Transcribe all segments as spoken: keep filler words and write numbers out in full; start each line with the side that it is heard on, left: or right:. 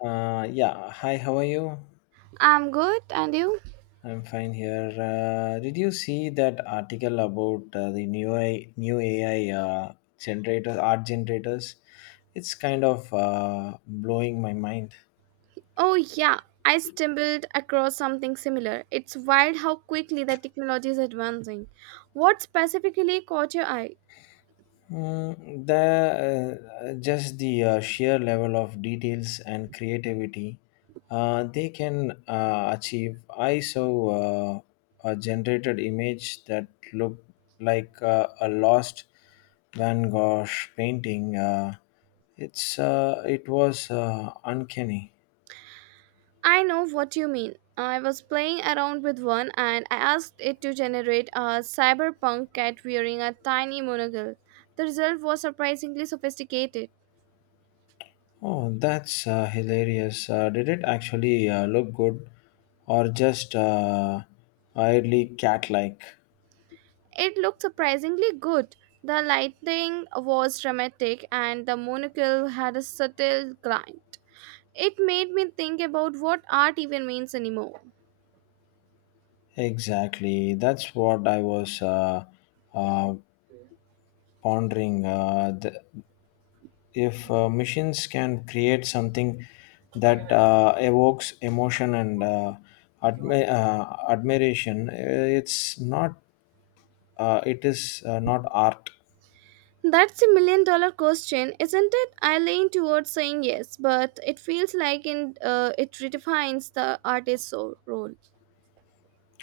left: Uh, yeah, hi, how are you?
right: I'm good, and you?
left: I'm fine here. Uh, did you see that article about uh, the new A I, new A I uh, generators, art generators? It's kind of uh, blowing my mind.
right: Oh, yeah, I stumbled across something similar. It's wild how quickly the technology is advancing. What specifically caught your eye?
left: Mm, the uh, Just the uh, sheer level of details and creativity uh, they can uh, achieve. I saw uh, a generated image that looked like uh, a lost Van Gogh painting. Uh, it's uh, it was uh, uncanny.
right: I know what you mean. I was playing around with one and I asked it to generate a cyberpunk cat wearing a tiny monocle. The result was surprisingly sophisticated.
left: Oh, that's uh, hilarious! Uh, did it actually uh, look good, or just uh, oddly cat-like?
right: It looked surprisingly good. The lighting was dramatic and the monocle had a subtle glint. It made me think about what art even means anymore.
left: Exactly. That's what I was uh, uh, pondering. Uh, th- if uh, machines can create something that uh, evokes emotion and uh, admi- uh, admiration, eh, it's not. Uh, it is uh, not art.
right: That's a million dollar question, isn't it? I lean towards saying yes, but it feels like in, uh, it redefines the artist's so- role.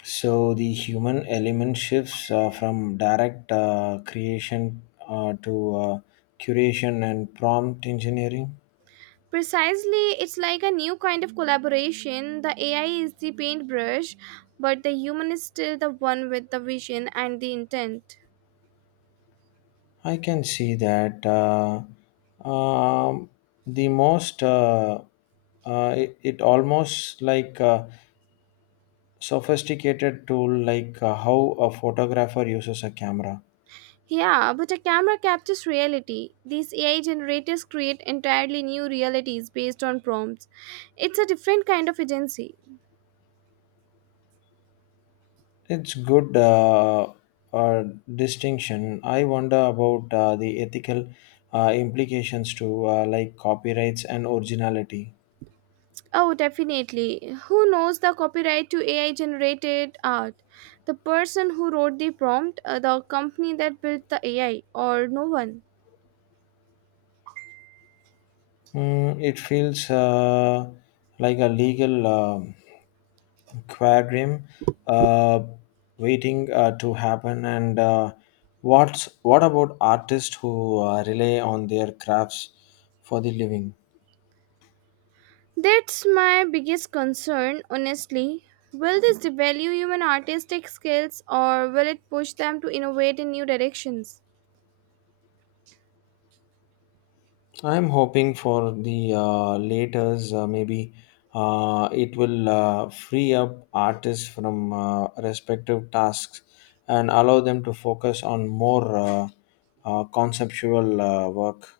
left: So the human element shifts uh, from direct uh, creation uh, to uh, curation and prompt engineering.
right: Precisely, it's like a new kind of collaboration. The A I is the paintbrush, but the human is still the one with the vision and the intent.
left: I can see that. Uh, um, the most uh, uh, it, it almost like a sophisticated tool, like uh, how a photographer uses a camera.
right: Yeah, but a camera captures reality. These A I generators create entirely new realities based on prompts. It's a different kind of agency.
left: It's good, uh, uh, distinction. I wonder about uh, the ethical uh, implications to uh, like copyrights and originality.
right: Oh, definitely. Who knows the copyright to A I generated art? The person who wrote the prompt, uh, the company that built the A I, or no one?
left: Mm, it feels uh, like a legal um quagmire, uh, waiting uh, to happen. And uh, what's what about artists who uh, rely on their crafts for the living?
right: That's my biggest concern, honestly. Will this devalue human artistic skills or will it push them to innovate in new directions?
left: I'm hoping for the uh, laters. Uh, maybe uh, it will uh, free up artists from uh, respective tasks and allow them to focus on more uh, uh, conceptual uh, work.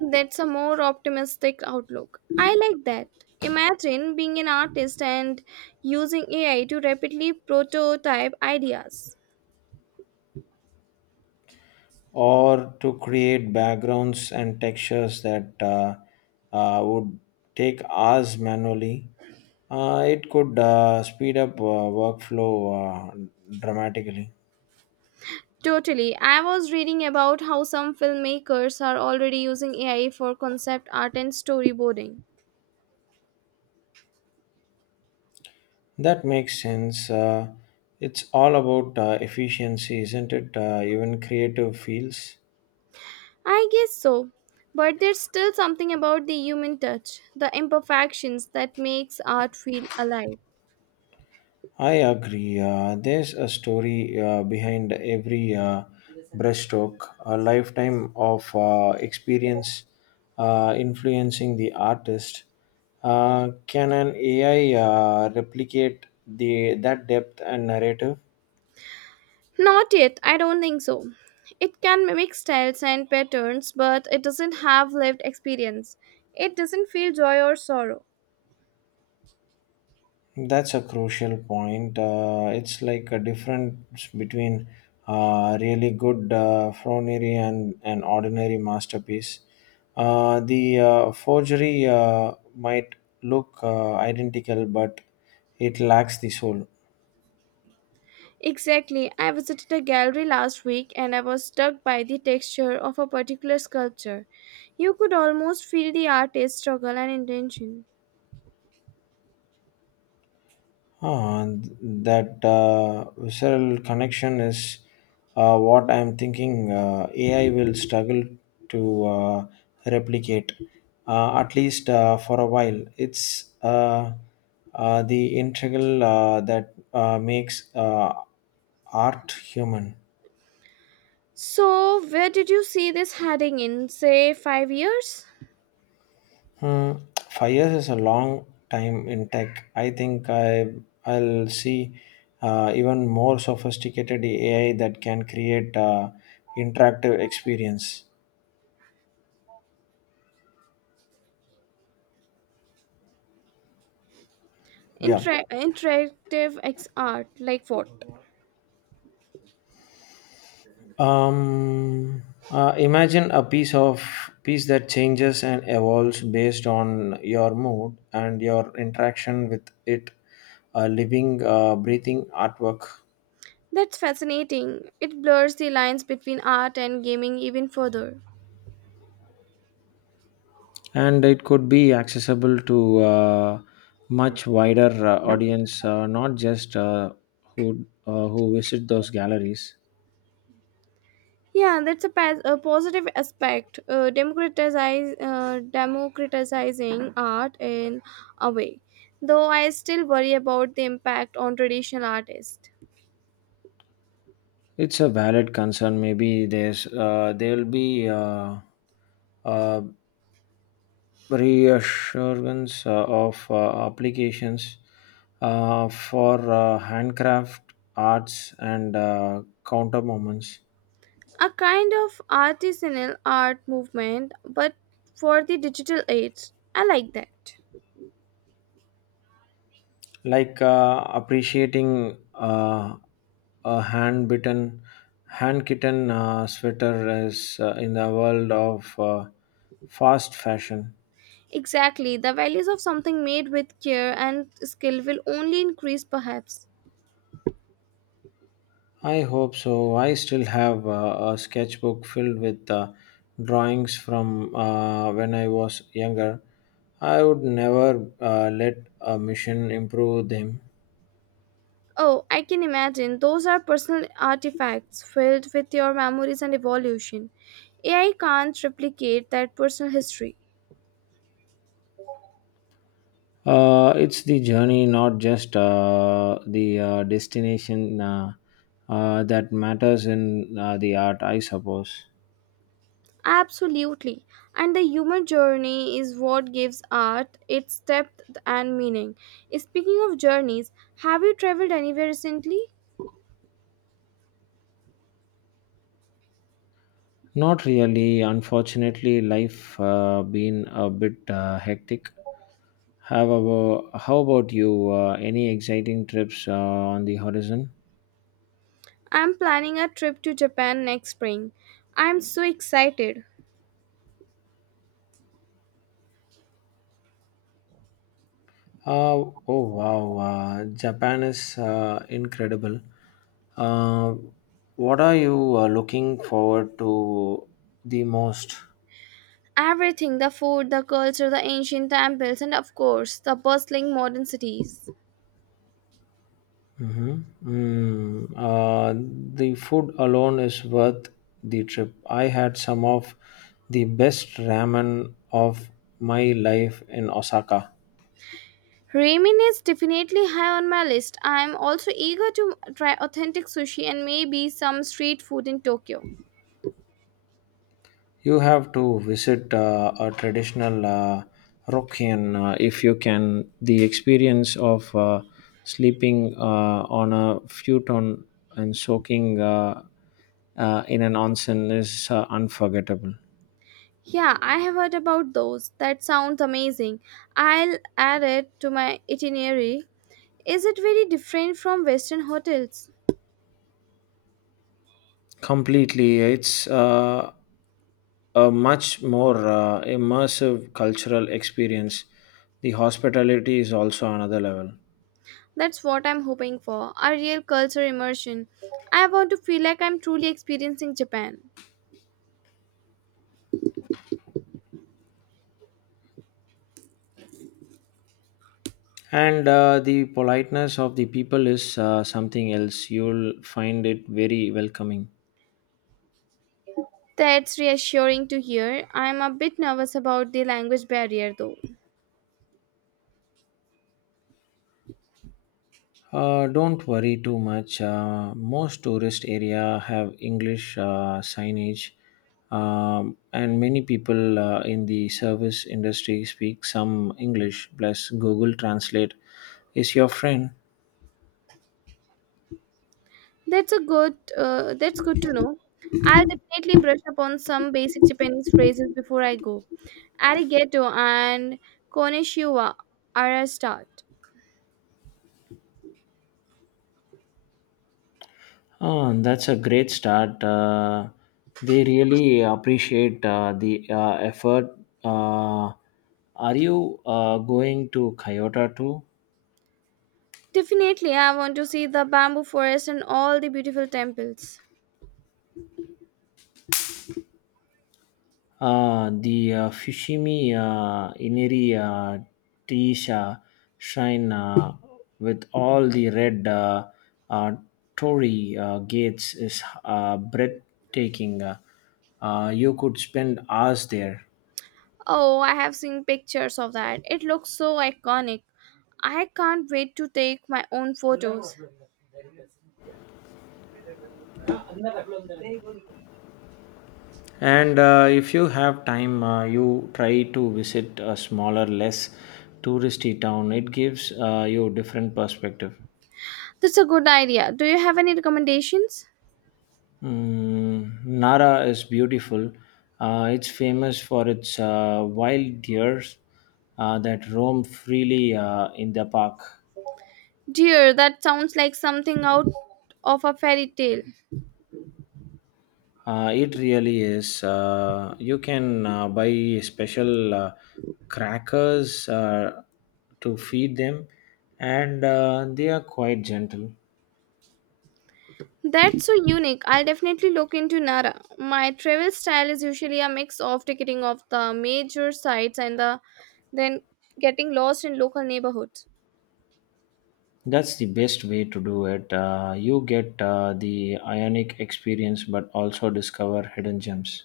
right: That's a more optimistic outlook. I like that. Imagine being an artist and using A I to rapidly prototype ideas.
left: Or to create backgrounds and textures that uh, uh, would take hours manually. Uh, it could uh, speed up uh, workflow uh, dramatically.
right: Totally. I was reading about how some filmmakers are already using A I for concept art and storyboarding.
left: That makes sense. Uh, it's all about uh, efficiency, isn't it? Uh, even creative fields.
right: I guess so. But there's still something about the human touch, the imperfections that makes art feel alive.
left: I agree. Uh, there's a story uh, behind every uh, brushstroke, a lifetime of uh, experience uh, influencing the artist. Uh, can an A I uh, replicate the that depth and narrative?
right: Not yet, I don't think so. It can mimic styles and patterns, but it doesn't have lived experience. It doesn't feel joy or sorrow.
left: That's a crucial point. Uh, it's like a difference between uh, really good uh, Froneri and an ordinary masterpiece. Uh, the uh, forgery uh, might look uh, identical, but it lacks the soul.
right: Exactly. I visited a gallery last week and I was struck by the texture of a particular sculpture. You could almost feel the artist's struggle and intention.
left: Ah, that uh, visceral connection is uh, what I'm thinking uh, A I will struggle to uh, replicate, uh, at least uh, for a while. It's uh, uh, the integral uh, that uh, makes uh, art human.
right: So, where did you see this heading in, say, five years?
left: Hmm, Five years is a long time in tech. I think I I'll see uh, even more sophisticated A I that can create uh, interactive experience. Yeah.
right: Inter- interactive ex- art, like what?
left: Um. Uh, imagine a piece of piece that changes and evolves based on your mood and your interaction with it. A living, uh, breathing artwork.
right: That's fascinating. It blurs the lines between art and gaming even further.
left: And it could be accessible to a much wider uh, audience, uh, not just uh, who uh, who visit those galleries.
right: Yeah, that's a, pas- a positive aspect. Uh, democratize, uh, democratizing art in a way, though I still worry about the impact on traditional artists.
left: It's a valid concern. Maybe there's uh, there'll be uh, uh, reassurance uh, of uh, applications uh, for uh, handcraft arts and uh, counter moments.
right: A kind of artisanal art movement, but for the digital age. I like that.
left: Like uh, appreciating uh, a hand bitten hand kitten uh, sweater is uh, in the world of uh, fast fashion.
right: Exactly, the values of something made with care and skill will only increase, perhaps.
left: I hope so. I still have uh, a sketchbook filled with uh, drawings from uh, when I was younger. I would never uh, let a machine improve them.
right: Oh, I can imagine. Those are personal artifacts filled with your memories and evolution. A I can't replicate that personal history.
left: Uh, it's the journey, not just uh, the uh, destination uh, uh, that matters in uh, the art, I suppose.
right: Absolutely. And the human journey is what gives art its depth and meaning. Speaking of journeys, have you traveled anywhere recently?
left: Not really. Unfortunately, life uh, been a bit uh, hectic. However, how about you? Uh, any exciting trips uh, on the horizon?
right: I'm planning a trip to Japan next spring. I'm so excited.
left: Uh, oh wow, uh, Japan is uh, incredible. Uh, what are you uh, looking forward to the most?
right: Everything the food, the culture, the ancient temples, and of course, the bustling modern cities.
left: Mhm. Mm, uh, the food alone is worth the trip. I had some of the best ramen of my life in Osaka.
right: Ramen is definitely high on my list. I am also eager to try authentic sushi and maybe some street food in Tokyo.
left: You have to visit uh, a traditional uh, Rokian uh, if you can. The experience of uh, sleeping uh, on a futon and soaking uh, uh, in an onsen is uh, unforgettable.
right: Yeah, I have heard about those. That sounds amazing. I'll add it to my itinerary. Is it very different from Western hotels?
left: Completely, it's. Uh, a much more uh, immersive cultural experience. The hospitality is also another level.
right: That's what I'm hoping for a real culture immersion. I want to feel like I'm truly experiencing Japan.
left: And uh, the politeness of the people is uh, something else. You'll find it very welcoming.
right: That's reassuring to hear. I'm a bit nervous about the language barrier though.
left: Uh, don't worry too much. Uh, most tourist area have English uh, signage, um, and many people uh, in the service industry speak some English. Plus, Google Translate is your friend.
right: That's a good. Uh, that's good to know. I'll definitely brush up on some basic Japanese phrases before I go. Arigato and konnichiwa are a start.
left: Ah, that's a great start. Uh, they really appreciate uh, the uh, effort. Uh, are you uh, going to Kyoto too?
right: Definitely, I want to see the bamboo forest and all the beautiful temples.
left: Uh, the uh, Fushimi uh, Inari uh, Teisha shrine uh, with all the red uh, uh, torii uh, gates is uh, breathtaking. Uh, uh, you could spend hours there.
right: Oh, I have seen pictures of that. It looks so iconic. I can't wait to take my own photos.
left: And uh, if you have time, uh, you try to visit a smaller, less touristy town. It gives uh, you different perspective.
right: That's a good idea. Do you have any recommendations?
left: Mm, Nara is beautiful. Uh, it's famous for its uh, wild deer uh, that roam freely uh, in the park.
right: Dear, that sounds like something out of a fairy tale.
left: Uh, it really is. Uh, you can uh, buy special uh, crackers uh, to feed them, and uh, they are quite gentle.
right: That's so unique. I'll definitely look into Nara. My travel style is usually a mix of ticketing of the major sites and the then getting lost in local neighborhoods.
left: That's the best way to do it. Uh, you get uh, the ionic experience, but also discover hidden gems.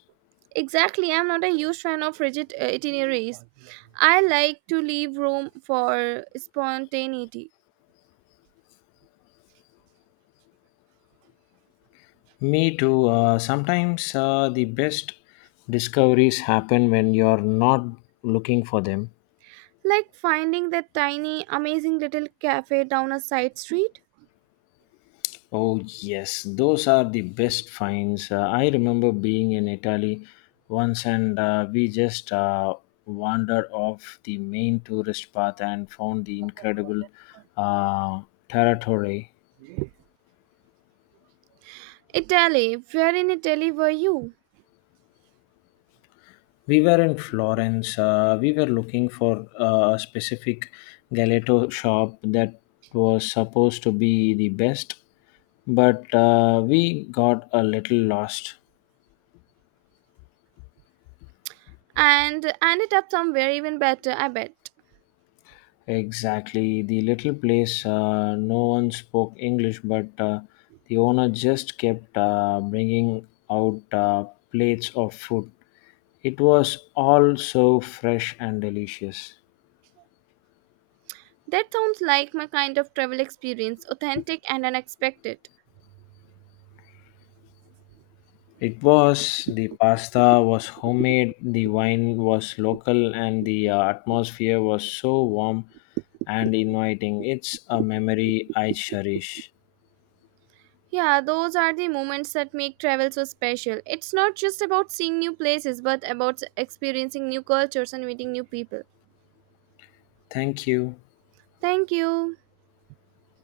right: Exactly, I'm not a huge fan of rigid uh, itineraries. I like to leave room for spontaneity,
left: Me too. Uh, sometimes uh, the best discoveries happen when you're not looking for them.
right: like finding that tiny, amazing little cafe down a side street.
left: Oh, yes, those are the best finds. Uh, I remember being in Italy once, and uh, we just uh, wandered off the main tourist path and found the incredible uh, territory.
right: Italy, where in Italy were you?
left: We were in Florence. Uh, we were looking for uh, a specific gelato shop that was supposed to be the best, but uh, we got a little lost.
right: And ended up somewhere even better, I bet.
left: Exactly, the little place. Uh, no one spoke English, but uh, the owner just kept uh, bringing out uh, plates of food. It was all so fresh and delicious.
right: That sounds like my kind of travel experience authentic and unexpected.
left: It was the pasta was homemade, the wine was local, and the uh, atmosphere was so warm and inviting. It's a memory I cherish.
right: Yeah, those are the moments that make travel so special. It's not just about seeing new places, but about experiencing new cultures and meeting new people.
left: Thank you.
right: Thank you.